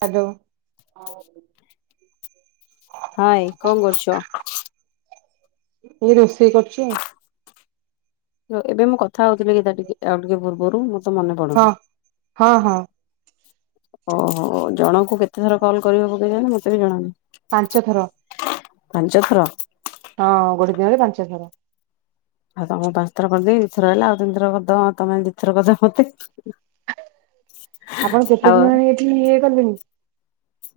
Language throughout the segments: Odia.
ଆ [unintelligible] ହଉ। ହାଏ କଣ କରୁଛ? ଏ ରୋଷେଇ କରୁଛି ଆଉ। ତ ଏବେ ମୁଁ କଥା ହଉଥିଲି କି ଟିକେ ଆଉ ଟିକେ ପୂର୍ବରୁ ତ ମନେ ହଁ ପଡୁନି। ହଁ ହଁ। ଓହୋ ଜଣଙ୍କୁ କେତେ ଥର କଲ୍ କରିବ ହବ କେଜାଣି ମତେ ବି ଜଣାନାହିଁ। ପାଞ୍ଚ ଥର। ପାଞ୍ଚଥର। ହଁ ଗୋଟେ ଦିନରେ ପାଞ୍ଚଥର। ଆଉ ତମକୁ ପାଞ୍ଚ ଥର କରିଦେଇ ଦି ଥର ହେଲା ଆଉ ତିନିଥର କରିଦବ ତମେ ଦିଥର କରିଛ ମତେ ଆପଣ ଆଉ କେତେ ଦିନ ହେଲାଣି ଏଠି ଇଏ କଲେଣି?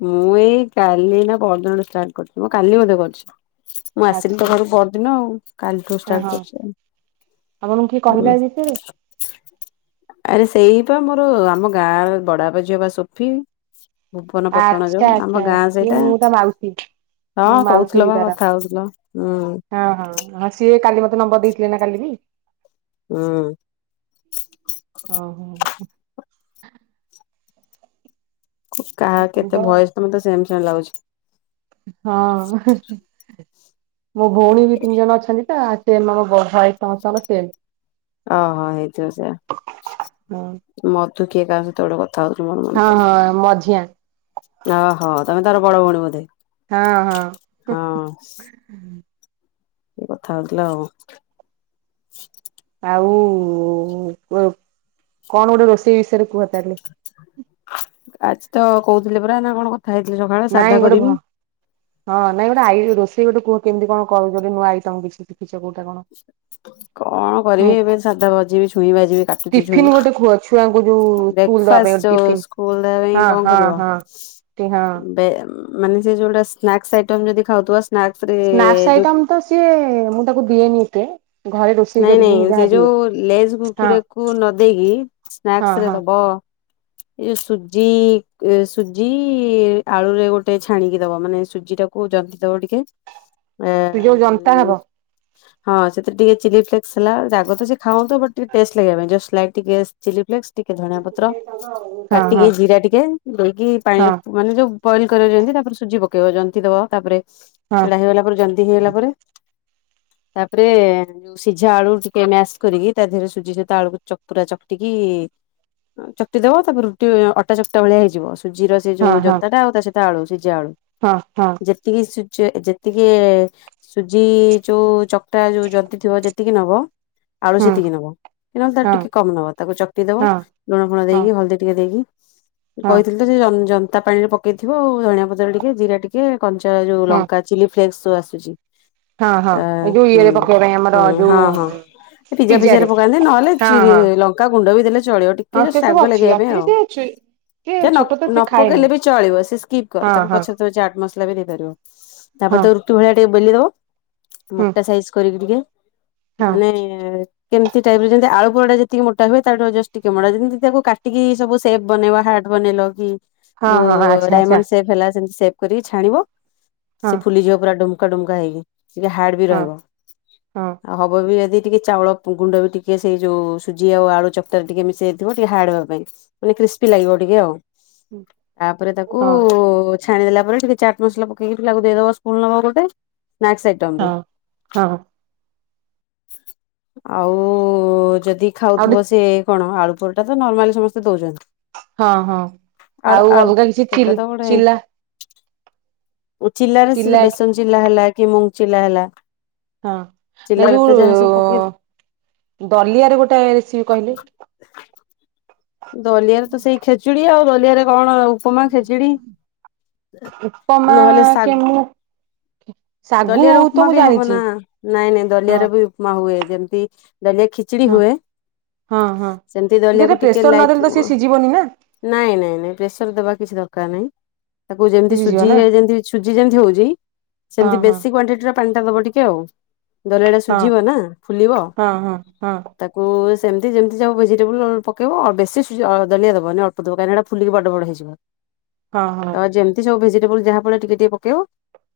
ମୁଁ ଏଇ କାଲି ନା ପହରଦିନଠୁ ଷ୍ଟାର୍ଟ କରୁଛି ମୁଁ କାଲି ବୋଧେ କରିଛି। ମୁଁ ଆସିଲି ଆଚ୍ଛା ତୋ ଘରୁ ପହରଦିନ ଆଉ କାଲିଠୁ ହଁ ଷ୍ଟାର୍ଟ ହଁ କରିଛି ଆଉ। ଆପଣଙ୍କୁ କିଏ ହୁଁ କହିଲା ଏ ବିଷୟରେ? ଆରେ ସେଇ ପା ମୋର ଆମ ଗାଁର ବଡାପା ଝିଅ ବା ସୋଫି। ଭୁବନ ପଟଣା ଯୋଉ ଆଚ୍ଛା ଆମ ଆଚ୍ଛା ଗାଁ ସିଏ ସେଇଟା ମୁଁ ତା ମାଉସୀ ହଁ ମୁଁ ମାଉସୀ କହୁଥିଲ ହେବି ବା ତାର କଥା ହଉଥିଲ ହୁଁ ହଁ ହଁ ହ ସିଏ କାଲି ମୋ ନମ୍ବର ଦେଇଥିଲେ ନା କାଲି ବି। ହୁଁ। ଓ ହୋ। କାହା ଆଉ କୁହ କେତେ ଭଏସ ତ ମୋତେ ସେମ [unintelligible] ଲାଗୁଛି। ହଁ ମୋ ଭଉଣୀ ବି ତିନି ଜଣ ଅଛନ୍ତି ତ ସେମ ଆମ ବଡ ଭାଇ ସମସ୍ତଙ୍କ ସେମ୍ ଓ ହୋ ହେଇଥିବ ହଁ ସେୟା ମ ତୁ କୀୟ କାହାକୁ ତକ ହଁ ହଁ ମଝିଆ। ଓ ହୋ ତମେ ତାର ବଡ ଭଉଣୀ ବୋଧେ? ହଁ ହଁ। କଥା ହଉଥିଲା ଆଉ। ଆଉ କଣ ଗୋଟେ ରୋଷେଇ ବିଷୟରେ କୁହ। [unintelligible] ଆଜି ତ କହୁଥିଲେ ପୁରା ନା କଣ? ହେଇଥିଲେ ସକାଳେ ସାଧା ନାଇଁ ଗୋଟେ ଭ କରିବି। ହଁ ନାଇଁ ଗୋଟେ ଆଇ ରୋଷେଇ ଗୋଟେ କୁହ। କେମିତି କଣ କରୁଛନ୍ତି ନୂଆ ଆଇଟମ କିଛି କିଛି। କଣ ମୁଁ କରିବି ଏବେ ସାଧା ଭାଜିବି। ତୁ ଡାକୁଛି ଟିଫିନ ଜୁଆଇ ଗୋଟେ କୁହ ଛୁଆଙ୍କୁ ଯୋଉ ସ୍କୁଲ ଦେଖ ଦବା ପାଇଁ ଗୋଟେ ଆସିଛୁ ଟିଫିନ ସ୍କୁଲରେ ହଁ କଣ ହଁ କରିବ। ହଁ। ଟି ହଁ ମାନେ ସେ ଯୋଉଟା ସ୍ନାକ୍ସ ଆଇଟମ ଯଦି ଖାଉଥିବା ସ୍ନାକ୍ସ ଆଇଟମ ତ ସିଏ ମୁଁ ତାକୁ ଦିଏନି ଏତେ? ଘରେ ରୋଷେଇ ନାଇଁ କରିକି ହିଁ ନାଇଁ ସେ ଯାହା ଦିଏ ଯୋଉ ଲେଜ ହଁ କୂର୍କୁରେକୁ ନ ଦେଇେଇକି ସ୍ନାକ୍ ହଁ ରେ ହଁ ଦବ ଏ ସୁଜି ସୁଜି ଆଳୁରେ ଗୋଟେ ଛାଣିକି ଦବ ମାନେ ସୁଜି ଟାକୁ ଜତି ଦବ ଟିକେ ଏ ତୁ ଯୋଉ ଜନତା ହବ। ହଁ ସେଥିରେ ଟିକେ [unintelligible] ଲା ଜାଗ ତ ସେ ଖାଉନ୍ତୁ ବଟ ଟିକେ ଟେଷ୍ଟ ଲାଗିବା ପାଇଁ ଜଷ୍ଟ ଫ୍ଲାଇଟ ଟିକେ ଚିଲି ଫ୍ଲେକ୍ସ। ଟିକେ ଧଣିଆ ପତ୍ର ହଁ ହଁ। କାଟିକି ଜିରା ଟିକେ ଦେଇକି ପାଣିରେ ହଁ ମାନେ ଯୋଉ ବଏଲ କରିବ ଯେମିତି ତାପରେ ସୁଜି ପକେଇବ ଜନ୍ତି ଦବ ତାପରେ ହଁ ସେଡା ହେଇଗଲା ପରେ ଜନ୍ଦି ହେଇଗଲା ପରେ ତାପରେ ଯୋଉ ସିଝା ଆଳୁ ଟିକେ ମ୍ୟାସ କରିକି ତା ଦେହରେ ସୁଜି ସହିତ ଆଳୁକୁ ଚକ ପୁରା ଚକଟିକି ଚକଟିଦବା ତାପରେ ରୁଟି ଅଟା ଚକଟା ଭଳିଆ ହେଇଯିବ। ସୁଜିର ସେ ହଁ ଯୋଉ ହଁ ଜନତାଟା ଆଉ ତା ସେ ଆଳୁ ସି ଜାଳୁ ହଁ ହଁ ଯେତିକି ସୁ ଯେତିକି ସୁଜି ଯୋଉ ଚକଟା ଯୋଉ ଯନ୍ତି ଥିବ ଯେତିକି ନବ ଆଳୁ ହୁଁ ସେତିକି ନବ କି ନହେଲେ ତା ଠୁ ହଁ ଟିକେ କମ ନବ ତାକୁ ଚକଟି ଦବ ହଁ ଲୁଣ ଫୁଣ ହଁ। ଦେଇକି ହଳଦୀ ଟିକେ ଦେଇକି ହଁ କହିଥିଲି ତ ସେ ଜନ୍ ଜନ୍ ତା ପାଣିରେ ପକେଇଥିବ ଆଉ ଧଣିଆ ପତ୍ର ଟିକେ ଜିରା ଟିକେ କଞ୍ଚା ଯୋଉ ହଁ ଲଙ୍କା ଚିଲି ଫ୍ଲେକ୍ସ। ଆସୁଛି। ହଁ ହଁ ଏ ଯୋଉ ଏଇ ପକେଇବା ପାଇଁ ଆମର ହଁ ଯୋଉ ହଁ ହଁ ପିଜା ଫିଜାରେ ପିଜାରେ ପକାନ୍ତି ନହେଲେ ହଁ ଚିରି ହଁ ଲଙ୍କା ଗୁଣ୍ଡ ବି ଦେଲେ ଚଳିବ ହଁ ଟିକେ ସେ ଜଷ୍ଟ ସବୁ ରାଗ ଅଛି ଲାଗିବା ପାଇଁ ଅଛି ଯେ ଆଉ ସେ ଛୁ- ସେ ଛୋଟ ତ ନ ସେ ଖାଏନି ପକେଇଲେ ବି ଚଳିବ ସେ ସ୍କିପ୍ କର ହଁ ତାକୁ ହଁ ପଛରେ ତମେ ଚାଟ୍ ମସଲା ଵି ଦେଇ ପାରିବ। ତାପରେ ହଁ ତ ରୁଟି ଭଳିଆ ବେଲିଦବ ହୁଁ ମୋଟା ସାଇଜ କରିକି ଟିକେ ହଁ ମାନେ କେମିତି ଟାଇପର ଯେମିତି ଆଳୁ ପରଟା ଯେତିକି ମୋଟା ହେଇଥିବ ତା ଠୁ ଜଷ୍ଟ ଟିକେ ମଟା, ଯେମିତି ତାକୁ କାଟିକି ସେପ୍ ବନେଇବା ହାର୍ଟ ବନେଇଲ କି ହଁ ହଁ ଯୋଉ ଆଚ୍ଛା ଆଚ୍ଛା ଡାଇମଣ୍ଡ ସେପ୍ ହେଲା ସେଭ୍ କରିକି ଛାଣିବ ହଁ ସେ ଫୁଲି ଝିବ ପୁରା ଡୁମ କାଡୁଗାଇ ଟିକେ ହାର୍ଡ ବି ହଁ ରହିବ। ହଁ ହବ ବି ଯଦି ଟିକେ ଚାଉଳ ଗୁଣ୍ଡ ବି ଟିକେ ସେଇ ଯୋଉ ସୁଜି ଆଉ ଆଳୁ ଚକଟାରେ ଟିକେ ମିଶାଇଥିବ ଟିକେ ହାର୍ଡ଼ ହେବା ପାଇଁ, ମାନେ କ୍ରିସ୍ପି ଲାଗିବ ଟିକେ ଆଉ। ତାପରେ ତାକୁ ହଁ ଛ ଛାଣି ଦେଲା ପରେ ଟିକେ ଚାଟ୍ ମସଲା ପକେଇକି ଟିକେ ତାକୁ ଦେଇଦବ ସ୍ପୁର୍ନ ନବା ଗୋଟେ ସ୍ନାକସ୍ ଆଇଟମ୍ ରେ। ହଁ ହଁ ଆଉ ଯଦି ଯଦି ଆଉ ଗୋଟେ ଖାଉଥିବ ସେ କଣ ଆଳୁ ଓଲଟା ତ ନର୍ମାଲି ସମସ୍ତେ ଦଉଛନ୍ତି। ହଁ ହଁ ଆଳୁ ଆଉ ଆଳୁ ଅଲଗା କିଛି ଚି ସେଟା ତ ଚିଲା ଚିଲ୍ଲାରେ ସେ ଚିଲା ବେସନ ଚିଲ୍ଳା ହେଲା। କି ମୁନ ଚିଲ୍ଲା ହେଲା। ହଁ ନାଇ ଚିଲାରେ ତ ଯାହା ସବୁ ପକେଇ ଯୋଉ ଦଲିଆରେ ଗୋଟେ ରେସିପି କହିଲେ? ଦଲିଆରେ ତ ସେଇ ଖେଚୁଡି ଆଉ ଦଲିଆରେ କଣ ଆଉ। ଉପମା ଖେଚୁଡି ଉପମା ନହେଲେ ଶାଗ କେ ମୁଁ ଶାଗୁ ଦଲିଆରେ ତ ଉପମା ମୁଁ କେମିତି ଜାଣିଛି ବନା ହବ ନା ନାଇଁ ହଁ ଦଲିଆରେ ବି ଉପମା ହୁଏ। ଯେମତି ଦଲିଆ ଖିଚିଡି ହଁ ହୁଏ ହଁ ହଁ ସେମିତି ଯେଟା ଦଳିଆକୁ ଟିକେ ପ୍ରେସର ନାଇଟି ନଦେଲେ ତ ସେ ରୁ ସିଝିବନି ନା ନାଇଁ ନାଇଁ ପେଶିକି ଦବା କିଛି ଦରକାର ନାହିଁ। ତାକୁ ଯେମିତି ସିଝିଯିବ ସୁଜି ନା ଯେମତି ଯେମିତି ହଉଛି। ହଁ ସେମତି ହଁ ବେଶୀ କ୍ୱାଣ୍ଟିଟି ର ପାଣି ଦବ ଟିକେ ଆଉ। ଦଲିଆଟା ହଁ ସୁଝି ହବ ନା ଫୁଲିବ ହଁ ହଁ ହଁ ତାକୁ ସେମିତି ଯେମିତି ତମେ ଭେଜିଟେବୁଲୁ ପ କେ ବେଶୀ ସୁଆଦ ନେଇ ହବନି ଅଳ୍ପ ଟିକେ କାହିଁକି ଏଟା ଫୁଲିକି ବଡ଼ ବଡ଼ ହେଇଯିବ। ହଁ ତ ହଁ ଯେମିତି ସେମିତି ସେ ଯାହାଥିବ ଟିକେ ଟିକେ ପକେଇବ।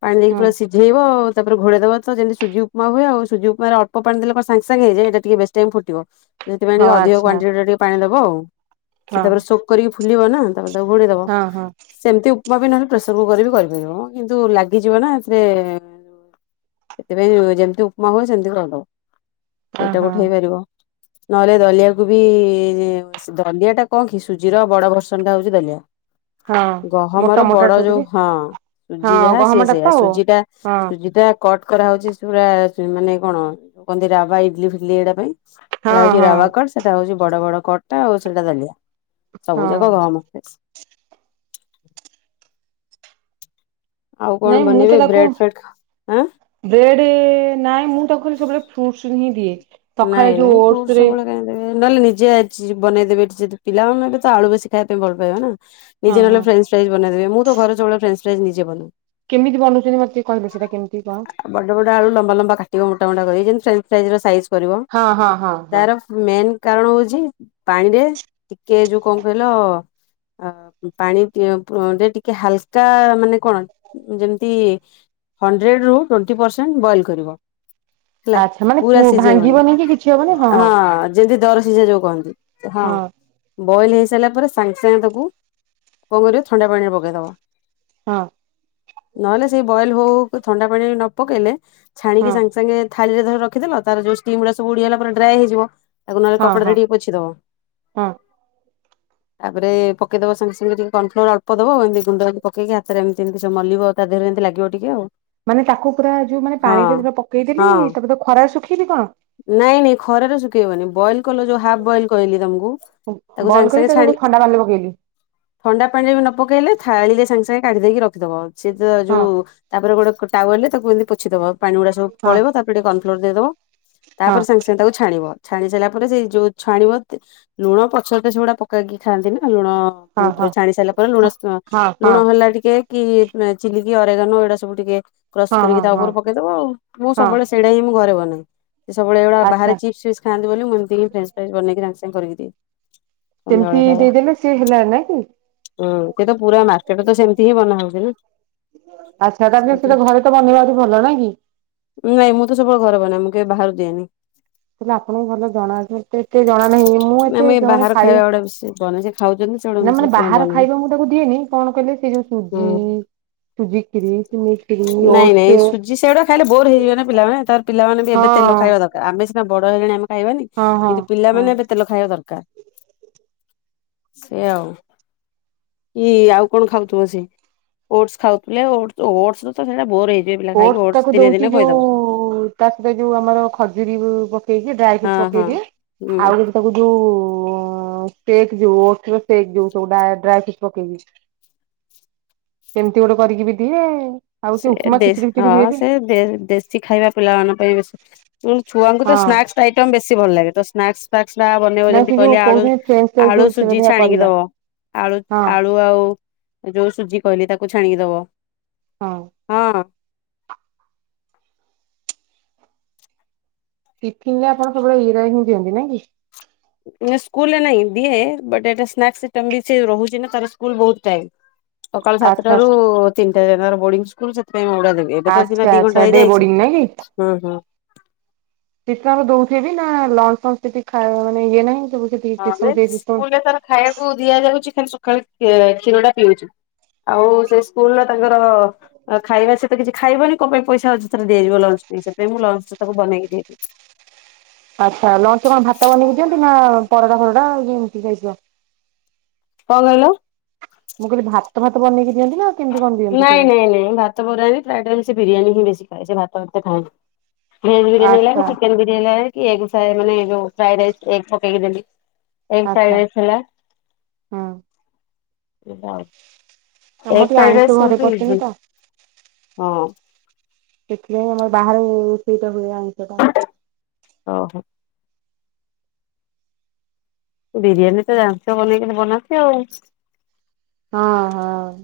ପାଣି ଦେଇକି ହୁଁ ପୁରା ସିଝେଇବ। ତାପରେ ଘୋଡେଦବା ତ ଯେମିତି ସୁଜି ଉପମା ହୁଏ ଆଉ ସୁଜି ଉପମାାରେ ଅଳ୍ପ ପାଣି ଦେଲେ କଣ ସାଙ୍ଗ ସାଙ୍ଗେ ହେଇଯାଏ ଏଟା ଟିକେ ବେଶୀ ଟାଇମ ଫୁଟିବ। ସେଥିପାଇଁ ହଁ କି ଅଧିକ ଆଚ୍ଛା କ୍ୱାଣ୍ଟିଟି ର ଟି ଣିଦବ ଆଉ। ହଁ ସେତେବେଳେ ସୁପ କରିକି ଖୁଲିବ ନା। ତାକୁ ଘୁଡେଇଦବ ହଁ ହଁ ସେମିତି। ଉପମା ବି ନହେଲେ ପ୍ରେସର କୁକୁରରେ ବି କରିଦେବ ମ କିନ୍ତୁ ଲାଗିଯିବ ନା ସେଥିରେ ସେଥିପାଇଁ ଯେମିତି ଉପମା ହୁଏ ସେମିତି କରିଦବ। ଅ ସେଇଟା ହଁ ଉଠେଇ ପାରିବ। ନହେଲେ ଦଳିଆକୁୁ ବି ଦଲିଆ ଟା କଣ କି ସୁଜିର ବଡ ଭର୍ସନ ଟା ହଉଛି ଦଲିଆ ହଁ ଗହମ ମୋଟା ମାନେ ମୋଟା ଟା ଟିକେ ହଁ ଗହମଟା ତ ହଁ ହଁ କଣ କହନ୍ତି ରାବା ଇଡଲି ଫିଟିଲି ଏଇଟା ପାଇଁ ସେଇଟା ହଉଛି ହଁ ରାଓକଡ ସେଟା ହଉଛି ବଡ ବଡ କଟା ଆଉ ସେଟା ଦାଲିଆ ସବୁ ହଁ ଜାକ ଗହମ ପିସ ଆଉ କଣ ନାଇଁ ମୁଁ ତ ବନେଇବେ ତାକୁ ବ୍ରେଡ ଫ୍ରେଡଁ ବ୍ରେଡ ନାଇଁ ମୁଁ ତା କହଲି ସକାଳେ ଫ୍ରୁଟସ ହିଁ ଦିଏ ସକାଳେ ନାଇଁ ଯୋଉ ନାଇଁ ଓଟସ ଫ୍ଲୁଡୁସ୍ ରେ ସବୁବେଳେ କାହିଁଦେବେ ନହେଲେ ନିଜେ ଆଜିଛି ବନେଇଦେବି ଏଠି ଯଦି ପିଲାମାନେ ବିବେ ତ ଆଳୁ ବେସିି ଖାଇବା ପାଇଁ ଭଲ ପାଇବା ନା ନିଜେ ହଁ ନେଲେ ହଁ ଫ୍ରେନସ୍ ପ୍ରାଇଜ ବନେଇ ଦେବେ ମୁଁ ତ ଘରେ ସବୁବେଳେ ଫ୍ରେ ଫ୍ରେଜ ନିଜେ ବନୁ କେମିତି ବନଉଛନ୍ତି ମତେ ଟିକେ କହିବେ ସେଇଟା କେମିତି କଣ ବଡ ବଡ ଆଳୁ ଲମ୍ବା ଲମ୍ବା ଖାଟିବ ମୋଟା ମୋଟା କରି ଯେମତି ଫ୍ରେଞ୍ଚ ଫ୍ରାଇଜ ର ସାଇଜ଼ କରିବ ହଁ ହଁ ହଁ ହଁ ତାର ମେନ୍ କାରଣ ହଉଛି ପାଣିରେ ଟିକେ ଯୋଉ କଣ କହିଲ ପାଣିରେ ଟିକେ ହାଲକା ମାନେ କଣ ଯେମିତି ହଣ୍ଡ୍ରେଡ ରୁ ଟୋଣ୍ଟି ପରସେଣ୍ଟ ବଏଲ କରିବ। ଆଚ୍ଛା ମାନେ ପୁଅ ସିଝେଇ ବଳି ଯେମତି। ଯୋଗନ୍ତି। ହଁ ବଏଲ ହେଇ ସାରିଲ ପରେ ସାଙ୍ଗେ ସାଙ୍ଗେ ତାକୁ କଣ କରିବ ଥଣ୍ଡା ପାଣିରେ ପକେଇଦବା। ହଁ ନହେଲେ ସେ ବଏଲ ହଉ ହଉ। ଥଣ୍ଡା ପାଣିରେ ନ ପକେଇଲେ ଛାଣିକି ହଁ ସାଙ୍ଗେସାଙ୍ଗେ ଥାଳିରେ ଧର ରଖିଦେ ତାର ଯୋଉ ଷ୍ଟିମ ଗୁଡା ସବୁ ଉଡିଗଲା ପରେ ଡ୍ରାଏ ହେଇଯିବ। ତାକୁ ନହେଲେ ହଁ କପଡ଼ାରେ ହଁ ଟିକେ ପୋଛିଦବ। ହଁ ତାପରେ ପକେଦବା ସାଙ୍ଗେ ସାଙ୍ଗେ ଟିକେ କର୍ଣଫ୍ଲୋର ଅଳ୍ପ ଦବ ଏମିତିଗୁଣ୍ଡ ଦବ ହାତରେ ଏମିତିଏମିତି ମଲିବ ତା ଦେହରେମିତି ଲାଗିବ ଟିକେ ଆଉ। ମାନେ ତାକୁ ପୁରା ଯୋଉ ମାନେ ହଁ ପାଣି ଟରେ ପୁରା ପକେଇଦେଲି ହଁ ତାପ ଖରା ସୁ ନାଇଁ ନାଇଁ ଖରାରେ ଶୁଖେଇବନି ବଏଲ କଲ ଯୋଉ ହାଫ ବଏଲ କହିଲି ତମକୁ ତାକୁ ବଏଲ ସାଙ୍ଗେ କରି ସାଙ୍ଗେ ତାକୁ ଛାଣି ଥଣ୍ଡା ପାଣିରେ ପକେଇଲି ଥଣ୍ଡା ପାଣିରେ ବି ନ ପକେଇଲେ ଥାଳିଲେ ସାଙ୍ଗେ ସାଙ୍ଗେ କାଢ଼ି ଦେଇକ ରଖ। ରଖିଦବ ସେ ତ ହଁ ଯୋଉ ତାପରେ ଗୋଟେ କଟା ଗଲେ ତାକୁ ପଛିଦବା ପାଣି ଗୁଡା ସବ ହଁ ପଳ ତାରେ ଟିକେ କନ୍ ନୋଟ୍ ଦେଇଦେବ। ହଁ ତାପରେ ସାଙ୍ଗେ ସାଙ୍ଗେ ତାକୁ ଛାଣିବ। ଛାଣି ସାରିଲା ପରେ ସେଇ ଯୋଉ ଛାଣିବ ଲୁଣ ପଛରେ ତ ସେଗୁଡାକ ପକେଇକି ଖାଆନ୍ତି ନା ଲୁଣ ହଁ ହଁ ଛାଣି ସାରିଲା ପରେ ଲୁଣ। ହଁ ହଁ ହଁ ଲୁଣ ହେଲା ଟିକେ କି ଚିଲିକ କି ଅରେଗନ ଏଇଟା ସବୁ ଟିକେ କ୍ରସ ହଁ କରିକି ହଁ ତା ହଁ ଉପରେ ପକେଇଦବ? ଆଉ ମୁଁ ହଁ ସବୁବେଳେ ସେଇଟା ହିଁ ମୁଁ ଘରେ ବନେ। ସବୁବେଳେ ଏଇଭଳିଆ ବାହାରେ ଆଚ୍ଛା ଚିପ୍ସ ଫିପ୍ସ ଖାଆନ୍ତି ବୋଲି ମୁଁ କିଛି କୁହେନି ତାଙ୍କୁ। ହଁ କରିକି ଦେ। ସେମିତି ସନ୍ଧ୍ୟାବେଳେ ଖାଇବା ଦେଇଦେଲେ ସିଏ ହେଲା ନାଇଁ କି ହଁ ସେ ତ ପୁରା ମାର୍କେଟରେ ତ ସେମତି ହିଁ ବନା ହଉଛି ନା ଆଚ୍ଛା ତାପରେ ସେଟା ଘରେ ତ ବନେଇବା ଆହୁରି ଭଲ ନାଇଁ କି ନାଇଁ ମୁଁ ତ ସବୁବେଳେ ଘରେ ବନାଏ। ଇଏ ବାହାରୁ ଦିଏନି। ହେଲେ ଆପଣଙ୍କୁ ଭଲ ଜଣା ମତେ ଏତେ ଜଣା ନାହିଁ ମୁଁ ଆମେ ଏତେ ବାହାର ଖାଇବା ଗୁଡା ବେଶୀ ବନାଏ ସେ ଖାଉଛନ୍ତି ସେଗୁଡା ନା ମୁଁ ମାନେ ସେଥିପାଇଁ ବାହାର ବନାଏ ଖାଇବା ମୁଁ ତାକୁ ଦିଏନି। କଣ କହିଲେ ସେ ଯୋଉ ହଁ ସୁଜି, ହୁଁ। ସୂଜିଖିରି, ଇ ଟିଲି, ରୁଟି, ନାଇଁ ନାଇଁ ମିଲ୍କ ସୁଜି ସେଗୁଡା ଖାଇଲେ ବୋର ହେଇଯିବେ ନା ପିଲାମାନେ ତାପରେ ପିଲାମାନେ ବି ଏବେ ହଁ। ତେଲ ଖାଇବା ଦରକାର। ଆମେ ସିନା ବଡ଼ ହେଲେଣି ମଃ ଖାଇବାନି ହଁ ହଁ କିନ୍ତୁ ହଁ ପିଲାମାନେ ଏବେ ତେଲ ଖାଇବା ଦରକାର। ସେ ଆଉ କି ଆଉ କଣ ଖାଉଥିବ ସେ ଓଡ଼ସ ଖାଉଥିଲେ ଓଡ଼ସ ବୋର [unintelligible] ଓଡ଼ସ ଓଟସ ଟାକୁ ଦିନେ ଦଉଛି ଦିନେ ଖୋଇଦବ ଯୋଉ ତା ସହିତ ଯୋଉ ମର ଖଜୁରୀ ପକେଇ ଡ୍ରାଇ ହଁ ଫ୍ରୁଟ ପକେଇ ହଁ। ଦିଏ। ହୁଁ ଆଉ ଏ ତାକୁ ଯୋଉ ଉ ଟେକ୍ ଯୋଉ ଯୋଉଟା ଡ୍ରାଇଫ୍ରୁଟ ପକେଇଛି। ସେମିତି କି ଗୋଟେ କରିକିରି ଦିଏ ଆଉ ସେ ଉପମା ଦେସ୍ ଖିଚିଡି ଫିଚିଡି ହଁ। ହୁଏ ବି ସେ ଦେଶୀ ଖାଇବା ପିଲାମାନଙ୍କ ପାଇଁ ବେଶୀ ଉଁ ଛୁଆଙ୍କୁ ତ ହଁ ସ୍ନାକ୍ସ ଆଇଟମ ବେଶୀ ଭଲ ଲାଗେ ତ- ନାକ୍ସ ପାର୍ଟ ବନେଇବ ନାଇଁ ଯେମିତି ସେ ଯୋଉ କହିଲେ ଆଳୁ! କହୁଛନ୍ତି ଫ୍ରେଞ୍ଚ ଫ୍ରାଇଜ ଆଳୁ ଯୋଉ ସେ ସୁଜି ବୋଧେ ଛାଣିକି କରିବା ଦବ? ଆଳୁ ହଁ ଆଳୁ ଆଉ [inaudible] ଯୋଉ ସୁଜି କହିଲି ତାକୁ ଛାଣିକି ଦବ। ହଁ ହଁ? ଟିଫିନ୍ ରେ ଆପଣ ସବୁବେଳେ ଏଇରା ହ୍ନି ଦିଅନ୍ତି। ନାଁ କି? ଇଏ ସ୍କୁଲ ରେ ନାଇଁ। ଦିଏ ବଟ୍ ଏଟା ସ୍ନାକସ୍ ଆଇଟମ୍ ରଉଛି ନା ତାର ସ୍କୁଲ ବୋହୁତ ଟାଇମ୍। ସକାଳୁ ସାତଟ ଆଚ୍ଛା ରାରୁ ତିନିଟା ଯାର ବୋର୍ଡିଙ୍ଗ ସ୍କୁଲ ସେଥିପାଇଁ [unintelligible] ଦେବି। ଏବେ ତ ସିନା ଆଚ୍ଛା ଦି ଆଚ୍ଛା ଘଣ୍ଟା ଡେ ହେଇଯାଇଛି ବୋର୍ଡିଂ ହଁ ହଁ। ଟିକେ ଅବା ଦୋଉଥିବି ନା ଲଞ୍ଚ ଫଞ୍ଚ କିଛି ଖାଇମନେ ଇଏ ନାହିଁ। ସବୁ ସେଠି ହଁ ସିଷ୍ଟମ ସେଇ ସିଷ୍ଟମ ସ୍କୁଲରେ ତାର ଖାଇବାକୁ ଦିଆଯାଉଛି। ଖା କ୍ଷୀର ଟା ପିଉଛୁ ଆଉ ସେ ସ୍କୁଲ ର ତାଙ୍କର ଖାଇବା ସହିତ କିଛି ଖାଇବନି କୋ ପାଇଁ ପଇସା ଅଯଥରେ ଦିଆଯିବ ଲଞ୍ଚ ପାଇଁ ସେଥିପାଇ ମୁଁ ଲଞ୍ଚ ତାକୁ ବନେଇକି ଦେଇଦିଏ। ଆଚ୍ଛା ଲଞ୍ଚେ କଣ ଭାତ ବନେଇକି ଦିଅନ୍ତି ନା ପରଡା ଫରା ନା ଏମିତି ଖାଇବା। କଣ କହିଲ। ମୁଁ କହିଲି ଭାତ ଫାତ ବନେଇକି। ଦିଅନ୍ତି ନା କେମିତି କଣ ଦିଅନ୍ତି ନାଇଁ ସବୁ? ନାଇଁ ନାଇଁ ଭାତ ବରା ପ୍ରାୟ ଟାଇମ ସେ ବିରିୟାନୀ। ବେଶି ଖାଏ ସେ ଭାତ ଏତେ ଖାଇନା । ଭେଜ ବିିରିୟାନି ହେଲା ଆଚ୍ଛା କି ଚିକେନ ବିିରିୟାନି ହେଲା । କିଏ ମାନେ ଫ୍ରାଇ ରାଇସ ପକେଇକି ଦେଲି। ଏକ ଆଚ୍ଛା ସାଇଡରେ ଥିଲା। ହୁଁ ଏ ଆମ ଟିକେ ଆଇଁଠୁ ଘରେ ପସେନି ତ ହଁ। ସେଥିପାଇଁ ଆମର ବାହାରେ ସେ ଭ ଆଣଟା ଓହୋ ବିରିୟାନୀ, ତ ଜାଣିଛ୲ ବନେଇ କି, କେମିତି ବନାନ୍ତି, ଆଉ ହଁ, ହଁ-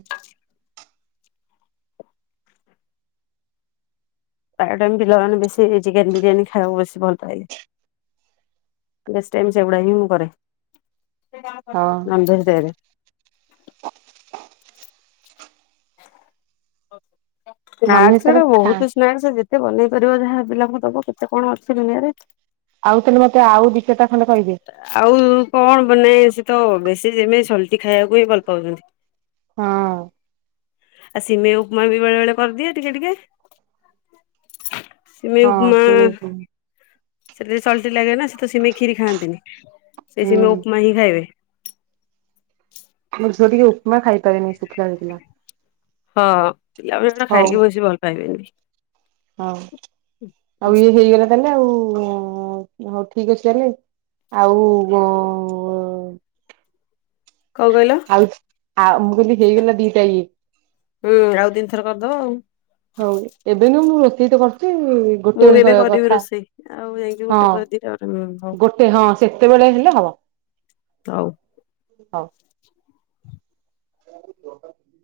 ପ୍ରାଏ, ଟାଇମ୍ ପିଲାମାନେ, ବେଶୀ ଚିକେନ ବିରିୟାନୀ ଖାଇବାକୁ, ବେଶୀ ଭଲ ପାଇବେ ୲ବେଶୀ ଟାଇମ୍, ସେଗୁଡା ହି, ମୁଁ କରେ। ହଁ ନମ ଦୁ ହ ଦେରେ [inaudible] ଓ ହ ନନଭେଜ ସ୍ନାକ୍ସ, ଗୁଡା ତାହେଲେ ଖା ବହୁତ, ସ୍ନାକ୍ସ ଯେ କେତେ ବନେଇ ପାରିବ ଯାହା, ପିଲାଙ୍କୁ ଦବ ୲କେତେ କଣ, ଅଛି ଦୁନିଆରେ। ଆଉ ତାହେଲେ, ମତେ ଆଉ ଦି, ଚାରିଟା ଖଣ୍ଡେ କହିବେ। ଆଉ କଣ, ବନେଇ ଆସେ? ତ ବେଶୀ ଯେମିତି, ସଲଟି ଖାଇବାକୁ ହିଁ, ଭଲ ପାଉଛନ୍ତି। ହଁ, ଆଉ ସିମେଇ, ଉପମା ବି ବେଳେ, ବେଳେ କରିଦିଏ ଟିକେ, ଟିକେ ୲ ସିମେଇ ହଁ ଉପମା, ସେମିତି ହୁଁ ସେଟା ଟିକେ ସଲ୍ଟି ଲାଗେ ନା, ସେ ତ ସିମେଇ କ୍ଷୀରି, ଖାଆନ୍ତିନି ୲ସେ ସିମେଇ, ଖାଇବେ। ମୋ ଝିଅ ଟିକେ, ଉପମା ଖାଇପାରେନି, ଶୁଖିଲା, ଶୁଖିଲା ୲ ହଁ, ପିଆଜ ଗୁଡା, ଖାଇକି ବେଶୀ ଭଲ ପାଇବେନି। ହଁ। ହଁ, ହଉ ଠିକ ଅଛି ତାହେଲେ, ଆଉ କଣ, କହିଲ? ଆ, ମୁ କହିଲି, ହେଇଗଲା ଦୀଟା, ଇଏ ହୁଁ, ଆଉ ତିନି ଥର କରିଦବା, ଆଉ। ହଉ, ଏବେ ବି ମୁଁ, ରୋଷେଇ ତ କରୁ ଉଁ, ମୁଁ ଗୋଟେ ବି ବେଳେ ଏବେ କରିବା କରିବି କଥା ରୋଷେଇ ଆଉ ଯାଇକି ଗୋଟେ ୲ହଁ, ପରେ ଦିଟା ପରେ ହୁଁ ହଉ ଗୋଟେ ହଁ, ସେତେବେଳେ ହେଲେ, ହବ। ହଉ। ହଉ, ଆ [unintelligible]